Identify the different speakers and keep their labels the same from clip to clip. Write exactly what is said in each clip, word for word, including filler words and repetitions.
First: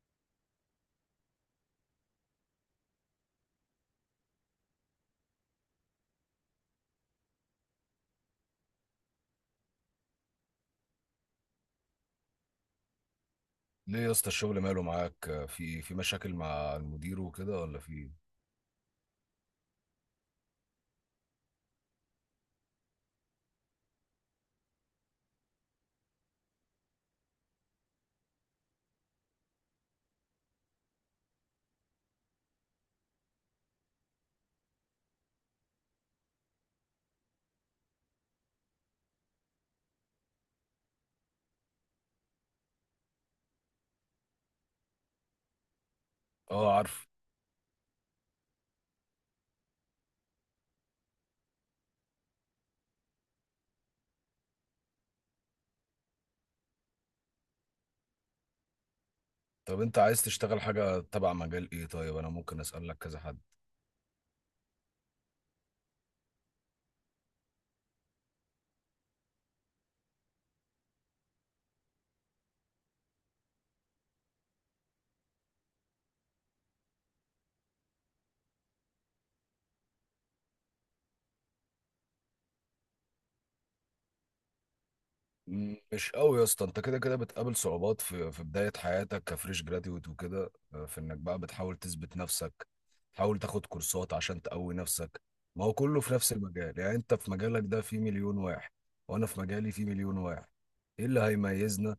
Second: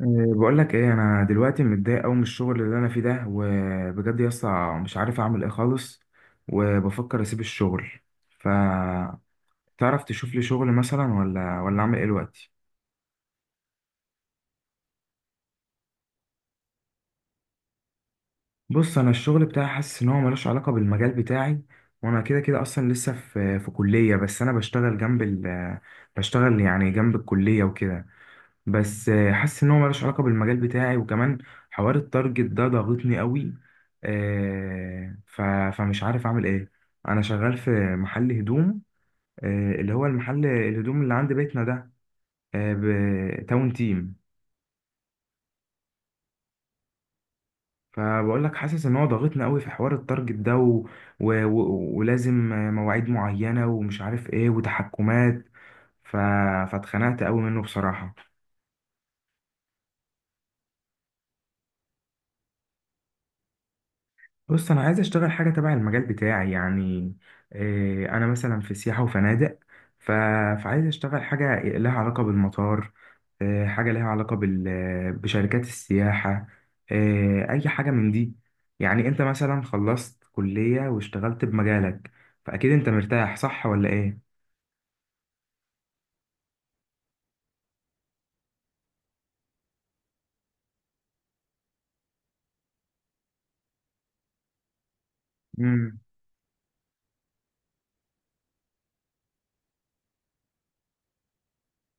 Speaker 1: إيه، بقول لك ايه، انا دلوقتي متضايق قوي من الشغل اللي انا فيه ده، وبجد يا اسطى مش عارف اعمل ايه خالص. وبفكر اسيب الشغل. فتعرف تشوف لي شغل مثلا ولا ولا اعمل ايه دلوقتي؟
Speaker 2: ليه يا اسطى، الشغل ماله معاك؟ في في مشاكل مع المدير وكده ولا في إيه؟
Speaker 1: بص، انا الشغل بتاعي حاسس ان هو ملوش علاقه بالمجال بتاعي. وانا كده كده اصلا لسه في في كليه، بس انا بشتغل جنب ال بشتغل يعني جنب الكليه وكده. بس آه، حاسس ان هو ملوش علاقه بالمجال بتاعي، وكمان حوار التارجت ده ضاغطني قوي. آه، ف- فمش عارف اعمل ايه. انا شغال في محل هدوم. آه، اللي هو المحل الهدوم اللي عند بيتنا ده، تاون تيم.
Speaker 2: اه، عارف.
Speaker 1: فبقول لك حاسس ان هو ضاغطني قوي في حوار التارجت ده، و... و... و... ولازم آه، مواعيد معينه ومش عارف ايه وتحكمات. ف... فاتخنقت قوي منه بصراحه.
Speaker 2: طب انت عايز تشتغل حاجة تبع مجال ايه؟ طيب انا ممكن اسألك كذا حد.
Speaker 1: بص، انا عايز اشتغل حاجه تبع المجال بتاعي يعني. آه، انا مثلا في سياحه وفنادق. ف... فعايز اشتغل حاجه لها علاقه بالمطار. آه، حاجه لها علاقه بال... بشركات السياحه. آه، اي حاجه من دي. يعني انت مثلا خلصت كليه واشتغلت بمجالك، فاكيد انت مرتاح، صح ولا ايه؟
Speaker 2: م- مش قوي يا اسطى، انت كده كده بتقابل صعوبات في في بداية حياتك كفريش جراديويت وكده، آه، في انك بقى بتحاول تثبت نفسك، تحاول تاخد كورسات عشان تقوي نفسك. ما هو
Speaker 1: امم.
Speaker 2: كله في نفس المجال، يعني انت في مجالك ده في مليون واحد، وانا في مجالي في مليون واحد. ايه اللي هيميزنا؟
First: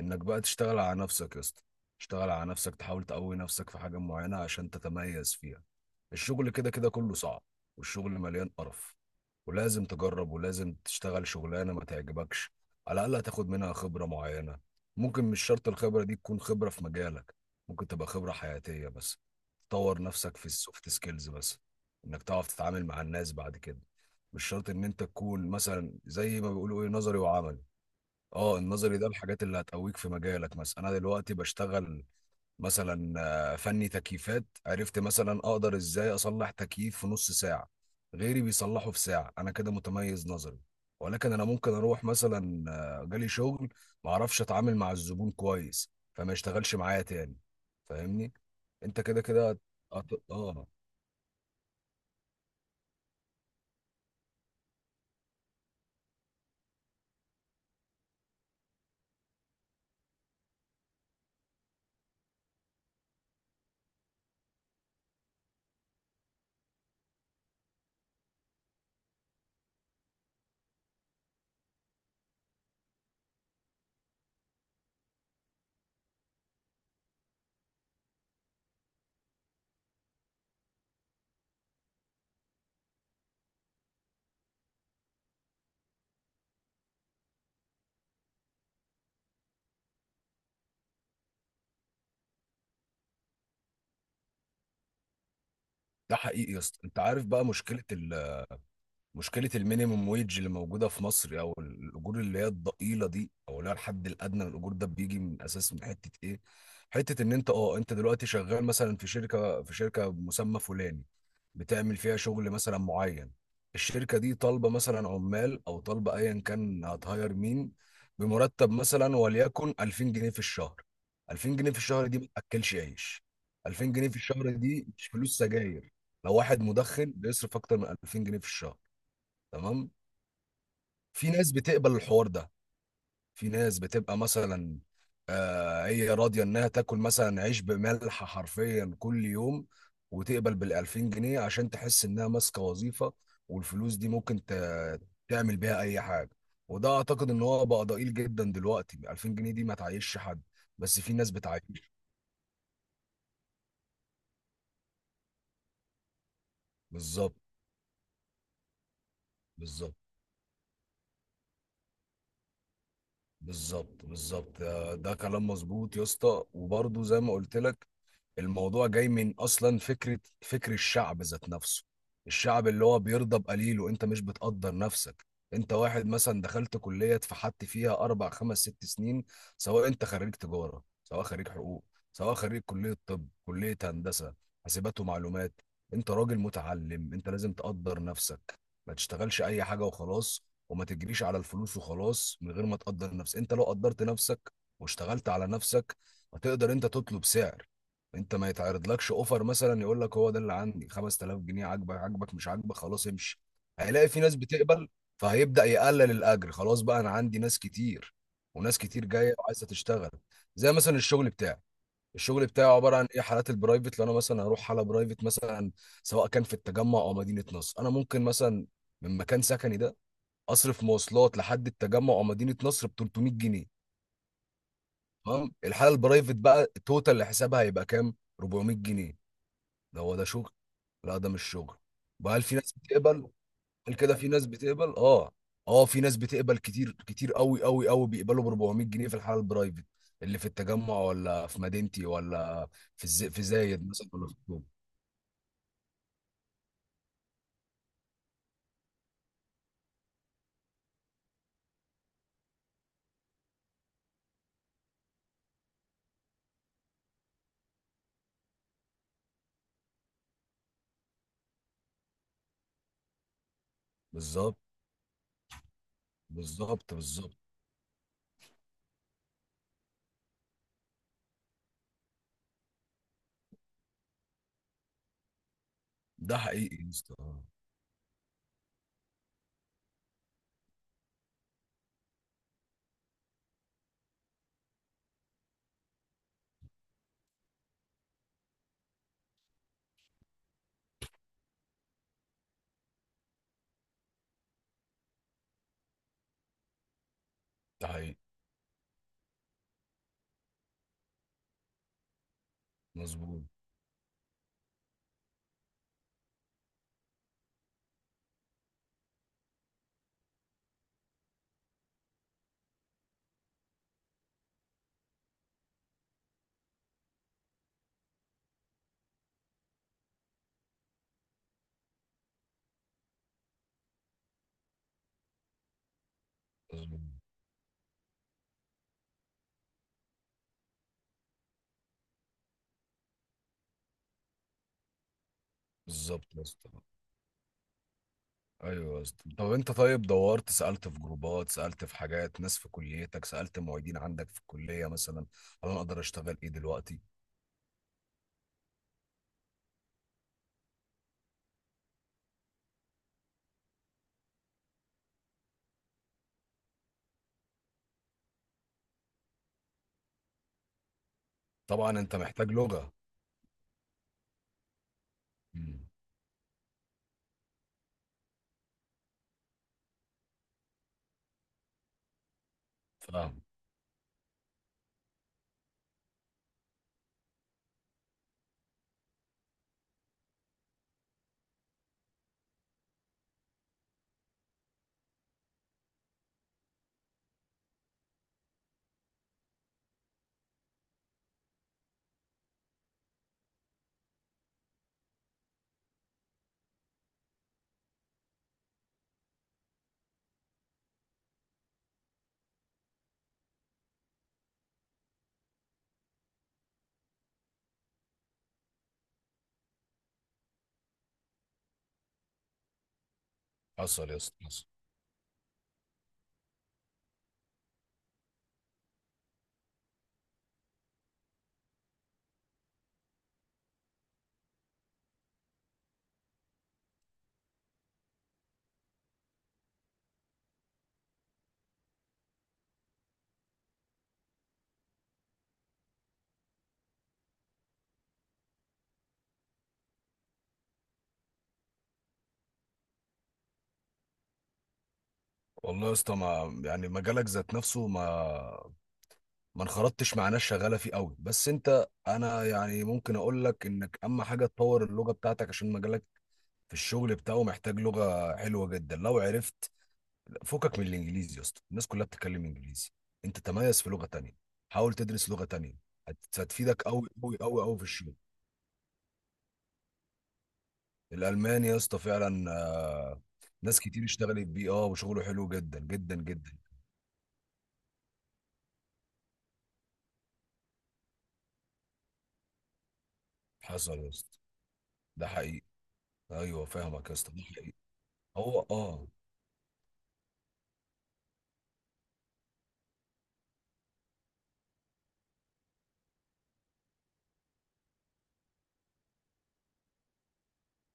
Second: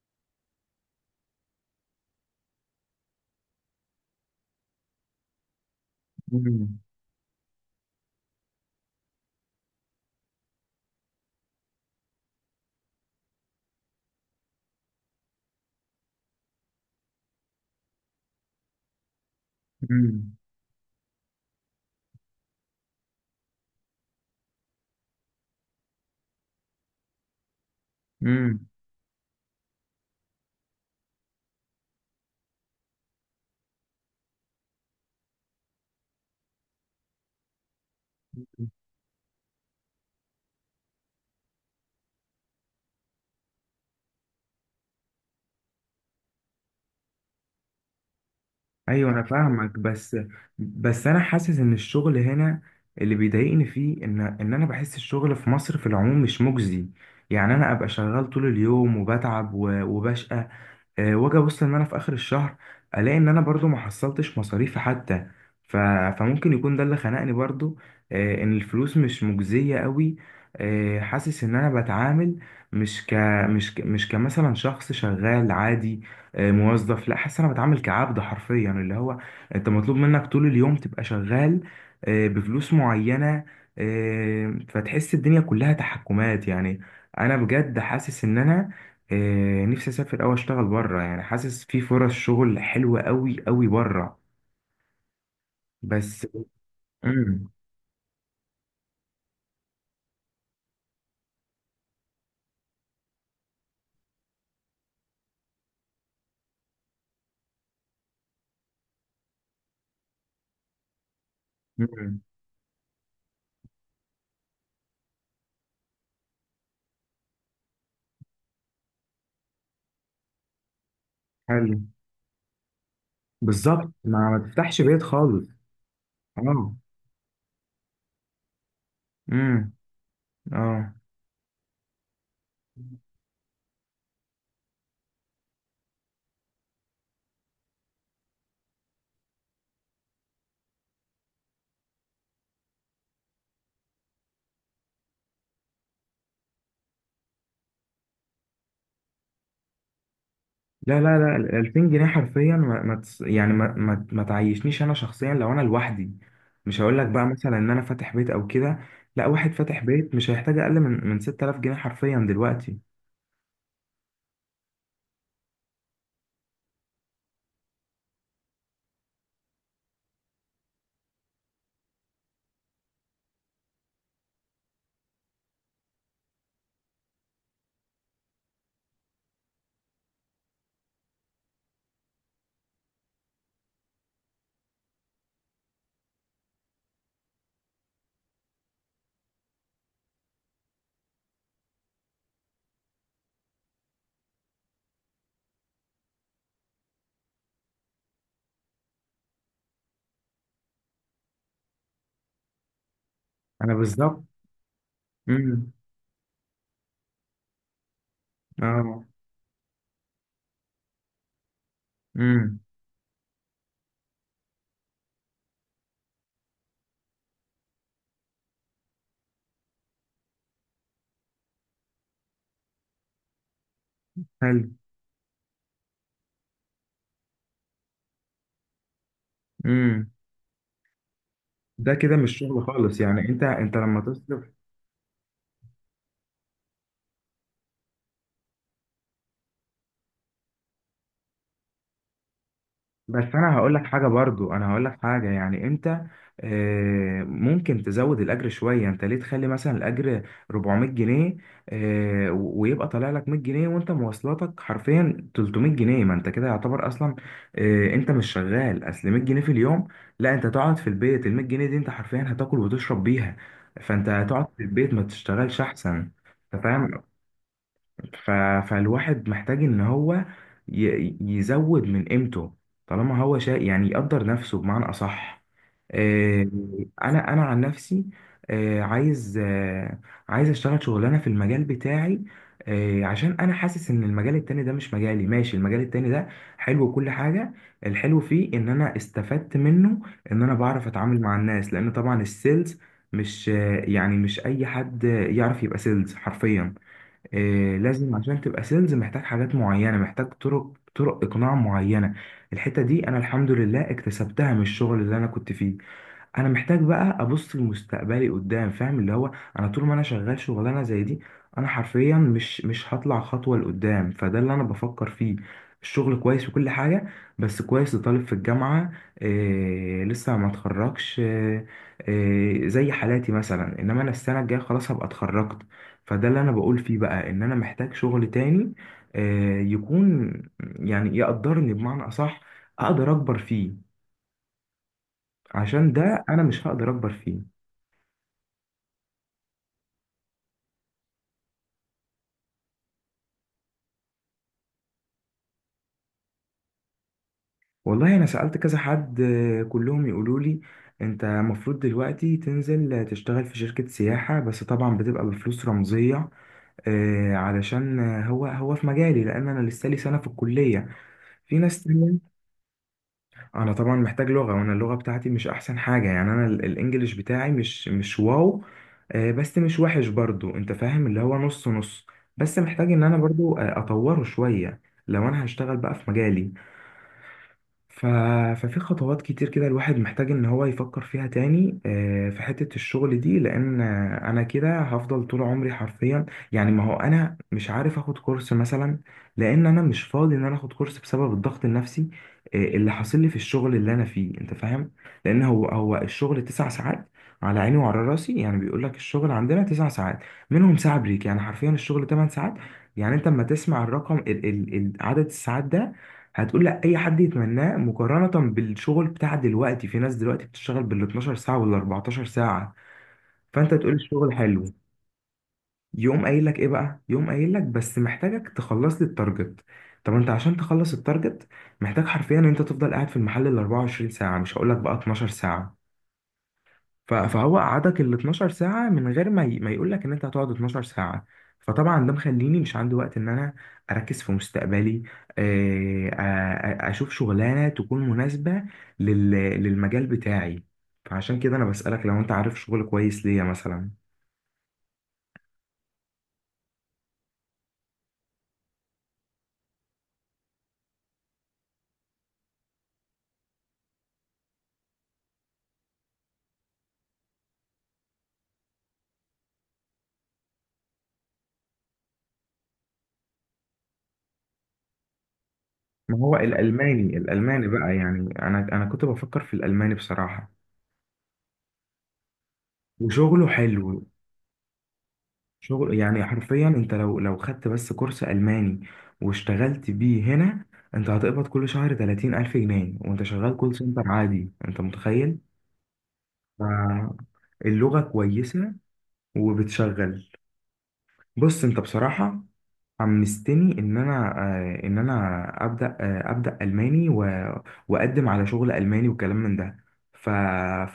Speaker 2: انك بقى تشتغل على نفسك يا اسطى، تشتغل على نفسك، تحاول تقوي نفسك في حاجة معينة عشان تتميز فيها. الشغل كده
Speaker 1: امم.
Speaker 2: كده كله صعب، والشغل مليان قرف، ولازم تجرب ولازم تشتغل شغلانة ما تعجبكش، على الأقل هتاخد منها خبرة معينة. ممكن مش شرط الخبرة دي تكون خبرة في مجالك، ممكن تبقى خبرة حياتية بس، تطور نفسك في السوفت سكيلز بس، انك تعرف تتعامل مع الناس بعد كده. مش شرط ان انت تكون مثلا زي ما بيقولوا ايه، نظري وعملي. اه،
Speaker 1: امم.
Speaker 2: النظري ده الحاجات اللي هتقويك في مجالك. مثلا انا دلوقتي بشتغل مثلا آه، فني تكييفات، عرفت مثلا اقدر ازاي اصلح تكييف في نص ساعة، غيري بيصلحه في ساعة. انا كده متميز نظري، ولكن انا ممكن اروح مثلا، آه، جالي شغل ما اعرفش اتعامل مع الزبون كويس فما يشتغلش معايا تاني. فاهمني؟ انت
Speaker 1: ايوه
Speaker 2: كده
Speaker 1: انا
Speaker 2: كده هت-
Speaker 1: فاهمك، بس
Speaker 2: هت- اه.
Speaker 1: بس انا حاسس ان الشغل هنا اللي بيضايقني فيه، ان ان انا بحس الشغل في مصر في العموم مش مجزي. يعني انا ابقى شغال طول اليوم وبتعب و- وبشقى، آه، واجي ابص ان انا في اخر الشهر الاقي ان انا برضو ما حصلتش مصاريفي حتى. ف... فممكن يكون ده اللي خنقني برضو. آه، ان الفلوس مش مجزية قوي. آه، حاسس ان انا بتعامل مش ك مش ك... مش كمثلا شخص شغال عادي، آه، موظف. لا، حاسس إن انا بتعامل كعبد حرفيا. اللي هو انت مطلوب منك طول اليوم تبقى شغال آه، بفلوس معينة. آه، فتحس الدنيا كلها تحكمات يعني. انا بجد حاسس ان انا آه، نفسي اسافر او اشتغل بره. يعني حاسس في فرص شغل حلوه قوي قوي بره
Speaker 2: ده
Speaker 1: بس.
Speaker 2: حقيقي يا اسطى. انت عارف بقى
Speaker 1: امم.
Speaker 2: مشكلة ال مشكلة المينيموم ويج اللي موجودة في مصر، أو الأجور اللي هي الضئيلة دي، أو اللي هي الحد الأدنى للأجور، ده بيجي من أساس، من حتة إيه؟ حتة إن أنت أه أنت دلوقتي شغال مثلا في شركة، في شركة بمسمى فلاني، بتعمل فيها
Speaker 1: امم.
Speaker 2: شغل مثلا معين. الشركة دي طالبة مثلا عمال، أو طالبة أيا كان، هتهاير مين بمرتب مثلا وليكن ألفين جنيه في الشهر. ألفين جنيه في
Speaker 1: حلو،
Speaker 2: الشهر دي ما تأكلش عيش.
Speaker 1: بالظبط.
Speaker 2: ألفين جنيه في
Speaker 1: ما ما
Speaker 2: الشهر
Speaker 1: تفتحش
Speaker 2: دي
Speaker 1: بيت
Speaker 2: مش فلوس
Speaker 1: خالص.
Speaker 2: سجاير، لو واحد
Speaker 1: اه.
Speaker 2: مدخن بيصرف أكتر من ألفين جنيه في الشهر.
Speaker 1: امم.
Speaker 2: تمام.
Speaker 1: اه.
Speaker 2: في ناس بتقبل الحوار ده، في ناس بتبقى مثلا آه، هي راضيه انها تاكل مثلا عيش بملح حرفيا كل يوم، وتقبل بالألفين جنيه عشان تحس انها ماسكه وظيفه، والفلوس دي ممكن ت- تعمل بيها اي حاجه. وده اعتقد ان هو بقى ضئيل جدا دلوقتي، ألفين جنيه دي ما تعيشش حد،
Speaker 1: لا،
Speaker 2: بس في
Speaker 1: لا،
Speaker 2: ناس
Speaker 1: لا، ال
Speaker 2: بتعيش.
Speaker 1: ألفين جنيه حرفيا ما ما تس- يعني ما ما ما تعيشنيش انا شخصيا لو انا لوحدي. مش هقول لك بقى
Speaker 2: بالظبط،
Speaker 1: مثلا ان انا فاتح بيت او كده، لا واحد فاتح
Speaker 2: بالظبط،
Speaker 1: بيت مش هيحتاج اقل من من ستة آلاف جنيه حرفيا دلوقتي.
Speaker 2: بالظبط، بالظبط، آه، ده كلام مظبوط يا اسطى. وبرضه زي ما قلت لك، الموضوع جاي من اصلا فكره، فكر الشعب ذات نفسه. الشعب اللي هو بيرضى بقليل، وانت مش بتقدر نفسك. انت واحد مثلا دخلت كليه اتفحت فيها اربع خمس ست سنين، سواء انت خريج تجاره، سواء خريج حقوق، سواء خريج كليه طب، كليه هندسه، حاسبات ومعلومات. انت راجل متعلم، انت لازم تقدر نفسك. ما تشتغلش اي حاجه وخلاص، وما تجريش على الفلوس وخلاص من غير ما تقدر نفسك. انت لو قدرت نفسك واشتغلت على نفسك، هتقدر انت تطلب سعر. انت ما يتعرضلكش اوفر مثلا يقول لك هو ده اللي عندي خمستلاف جنيه، عاجبك عاجبك، مش عاجبك خلاص امشي،
Speaker 1: انا
Speaker 2: هيلاقي في
Speaker 1: بالظبط.
Speaker 2: ناس بتقبل، فهيبدأ
Speaker 1: امم.
Speaker 2: يقلل الاجر. خلاص بقى، انا عندي ناس كتير، وناس كتير
Speaker 1: اه.
Speaker 2: جايه وعايزه تشتغل. زي مثلا الشغل بتاعي، الشغل
Speaker 1: امم.
Speaker 2: بتاعي عباره عن ايه؟ حالات البرايفت. لو انا مثلا هروح حاله برايفت مثلا، سواء كان في التجمع او مدينه نصر، انا ممكن مثلا من مكان سكني ده اصرف مواصلات لحد التجمع او مدينه نصر ب تلتمية جنيه.
Speaker 1: حلو.
Speaker 2: تمام. الحاله البرايفت بقى، التوتال اللي حسابها هيبقى كام؟ أربعمائة جنيه. ده
Speaker 1: امم.
Speaker 2: هو ده شغل؟ لا، ده مش شغل.
Speaker 1: ده كده
Speaker 2: بقى
Speaker 1: مش
Speaker 2: هل في
Speaker 1: شغل
Speaker 2: ناس
Speaker 1: خالص، يعني
Speaker 2: بتقبل؟
Speaker 1: انت انت
Speaker 2: هل
Speaker 1: لما
Speaker 2: كده في
Speaker 1: تصرف.
Speaker 2: ناس بتقبل؟ اه، اه، في ناس بتقبل، كتير كتير قوي قوي قوي بيقبلوا ب ربعمية جنيه في الحاله البرايفت اللي في التجمع، ولا في مدينتي، ولا في الز...
Speaker 1: بس
Speaker 2: في
Speaker 1: انا هقول لك
Speaker 2: زايد
Speaker 1: حاجه
Speaker 2: مثلا، ولا في
Speaker 1: برضو،
Speaker 2: اكتوبر.
Speaker 1: انا هقول لك حاجه. يعني انت آه، ممكن تزود الاجر شويه. انت ليه تخلي مثلا الاجر أربعمائة جنيه آه، ويبقى طالع لك مية جنيه، وانت مواصلاتك حرفيا تلتمية جنيه؟ ما انت كده يعتبر اصلا آه، انت مش شغال، اصل مية جنيه في اليوم، لا، انت تقعد في البيت، ال مية جنيه دي انت حرفيا هتاكل وتشرب بيها. فانت هتقعد
Speaker 2: بالظبط،
Speaker 1: في البيت ما تشتغلش احسن. انت
Speaker 2: بالظبط،
Speaker 1: فاهم؟
Speaker 2: بالظبط.
Speaker 1: ف... فالواحد محتاج ان هو ي... يزود من قيمته، طالما هو شيء. يعني يقدر نفسه بمعنى اصح.
Speaker 2: ده
Speaker 1: آه،
Speaker 2: حقيقي يا اسطى،
Speaker 1: انا انا
Speaker 2: آه،
Speaker 1: عن نفسي آه، عايز آه، عايز اشتغل شغلانه في المجال بتاعي. آه، عشان انا حاسس ان المجال التاني ده مش مجالي. ماشي، المجال التاني ده حلو وكل حاجه، الحلو فيه ان انا استفدت منه، ان انا بعرف اتعامل مع الناس، لان طبعا السيلز مش آه، يعني مش اي حد يعرف يبقى سيلز حرفيا. آه،
Speaker 2: ده
Speaker 1: لازم
Speaker 2: حقيقي.
Speaker 1: عشان تبقى سيلز محتاج حاجات معينة، محتاج طرق طرق إقناع معينة. الحتة دي أنا
Speaker 2: مظبوط،
Speaker 1: الحمد لله اكتسبتها من الشغل اللي أنا كنت فيه. انا محتاج بقى ابص لمستقبلي قدام. فاهم؟ اللي هو انا طول ما انا شغال شغلانه زي دي، انا حرفيا مش مش هطلع خطوه لقدام. فده اللي انا بفكر فيه. الشغل كويس وكل حاجه، بس كويس لطالب في الجامعه، إيه لسه ما اتخرجش، إيه إيه زي حالاتي مثلا، انما انا السنه الجايه خلاص هبقى اتخرجت. فده اللي انا بقول
Speaker 2: مظبوط،
Speaker 1: فيه بقى، ان انا محتاج شغل تاني، إيه يكون يعني يقدرني بمعنى اصح، اقدر اكبر فيه. عشان ده
Speaker 2: بالظبط
Speaker 1: انا
Speaker 2: يا
Speaker 1: مش
Speaker 2: اسطى.
Speaker 1: هقدر اكبر فيه.
Speaker 2: ايوه يا اسطى. طب انت، طيب دورت، سالت في جروبات، سالت في حاجات ناس في كليتك، سالت معيدين عندك في الكليه مثلا، هل انا اقدر اشتغل ايه دلوقتي؟
Speaker 1: والله انا سألت كذا حد، آه، كلهم يقولوا لي انت المفروض دلوقتي تنزل آه، تشتغل في شركة سياحة، بس طبعا بتبقى بفلوس رمزية، آه، علشان آه، هو هو في مجالي، لان انا لسه لي سنة في الكلية، في ناس
Speaker 2: طبعا انت
Speaker 1: تانية.
Speaker 2: محتاج لغه.
Speaker 1: انا طبعا محتاج لغة، وانا اللغة بتاعتي مش احسن
Speaker 2: مم.
Speaker 1: حاجة. يعني انا ال- الانجليش بتاعي مش مش واو، آه، بس مش وحش برضو. انت فاهم؟ اللي هو نص نص، بس محتاج ان انا
Speaker 2: فاهم.
Speaker 1: برضو آه، اطوره شوية. لو انا هشتغل بقى في مجالي، ف... ففي خطوات كتير كده الواحد محتاج ان هو يفكر فيها تاني آه، في حتة الشغل دي. لان آه، انا كده هفضل طول عمري حرفيا. يعني ما هو انا مش عارف اخد كورس مثلا، لان انا مش فاضي ان انا اخد كورس، بسبب الضغط النفسي آه، اللي حاصل لي في الشغل اللي انا فيه. انت فاهم؟ لان هو هو الشغل تسع ساعات، على عيني وعلى راسي. يعني بيقول لك الشغل عندنا تسع ساعات، منهم ساعة بريك، يعني حرفيا الشغل 8 ساعات. يعني انت لما تسمع الرقم، ال ال ال- عدد الساعات ده، هتقول لا اي حد يتمناه مقارنة بالشغل بتاع دلوقتي. في ناس دلوقتي بتشتغل بال 12 ساعة وال 14 ساعة، فانت تقول
Speaker 2: حصل يا
Speaker 1: الشغل
Speaker 2: اسطى، حصل.
Speaker 1: حلو. يقوم قايل لك ايه بقى، يقوم قايل لك بس محتاجك تخلص لي التارجت. طب انت عشان تخلص التارجت محتاج حرفيا ان انت تفضل قاعد في المحل ال 24 ساعة، مش هقول لك بقى 12 ساعة. ف- فهو قعدك ال 12 ساعة من غير ما ي... ما يقول لك ان انت هتقعد 12 ساعة. فطبعا ده مخليني مش عندي وقت ان انا اركز في مستقبلي، آه، آه، اشوف شغلانة تكون مناسبة لل... للمجال بتاعي. فعشان كده انا بسألك لو انت عارف شغل كويس ليا مثلا.
Speaker 2: والله يا اسطى، ما يعني مجالك ذات نفسه، ما ما انخرطتش مع ناس شغاله فيه قوي، بس انت انا يعني ممكن اقول لك انك اهم حاجه تطور اللغه بتاعتك، عشان مجالك في الشغل بتاعه محتاج لغه حلوه جدا. لو عرفت فكك من الانجليزي يا اسطى، الناس كلها بتتكلم انجليزي، انت تميز في لغه تانية، حاول تدرس لغه تانية،
Speaker 1: ما هو
Speaker 2: هت- هتفيدك قوي
Speaker 1: الالماني،
Speaker 2: قوي قوي
Speaker 1: الالماني
Speaker 2: قوي في
Speaker 1: بقى،
Speaker 2: الشغل.
Speaker 1: يعني انا انا كنت بفكر في الالماني بصراحة،
Speaker 2: الالماني يا اسطى فعلا، آه،
Speaker 1: وشغله
Speaker 2: ناس
Speaker 1: حلو.
Speaker 2: كتير اشتغلت بيه، اه وشغله حلو جدا
Speaker 1: شغل
Speaker 2: جدا
Speaker 1: يعني
Speaker 2: جدا.
Speaker 1: حرفيا، انت لو لو خدت بس كورس ألماني واشتغلت بيه هنا، انت هتقبض كل شهر تلاتين الف جنيه وانت شغال كول
Speaker 2: حصل
Speaker 1: سنتر
Speaker 2: يا اسطى،
Speaker 1: عادي. انت
Speaker 2: ده
Speaker 1: متخيل؟
Speaker 2: حقيقي. ايوه فاهمك يا
Speaker 1: ف-
Speaker 2: اسطى، ده حقيقي.
Speaker 1: اللغة
Speaker 2: هو،
Speaker 1: كويسة
Speaker 2: اه.
Speaker 1: وبتشغل. بص، انت بصراحة حمستني ان انا آه، ان انا ابدا آه، ابدا الماني و- واقدم على شغل الماني وكلام من ده. ف...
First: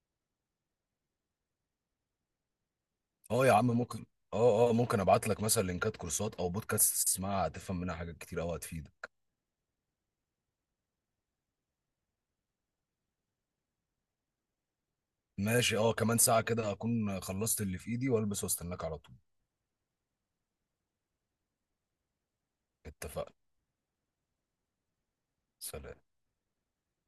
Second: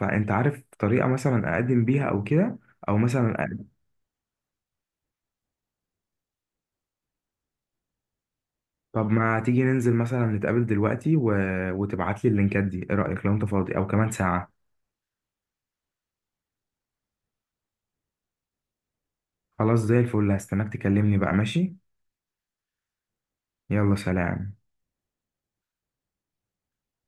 Speaker 1: فانت عارف طريقه مثلا اقدم بيها او كده، او مثلا.
Speaker 2: اه يا عم، ممكن. اه، اه، ممكن ابعت لك مثلا لينكات كورسات او بودكاست تسمعها، هتفهم منها حاجات كتير قوي
Speaker 1: طب
Speaker 2: هتفيدك.
Speaker 1: ما تيجي ننزل مثلا نتقابل دلوقتي و... وتبعت لي اللينكات دي، ايه رأيك لو انت فاضي او كمان ساعة؟
Speaker 2: ماشي، اه، كمان ساعة كده هكون خلصت اللي في ايدي والبس واستناك على طول.
Speaker 1: خلاص، زي الفل، هستناك تكلمني بقى. ماشي،
Speaker 2: اتفقنا.
Speaker 1: يلا سلام.
Speaker 2: سلام.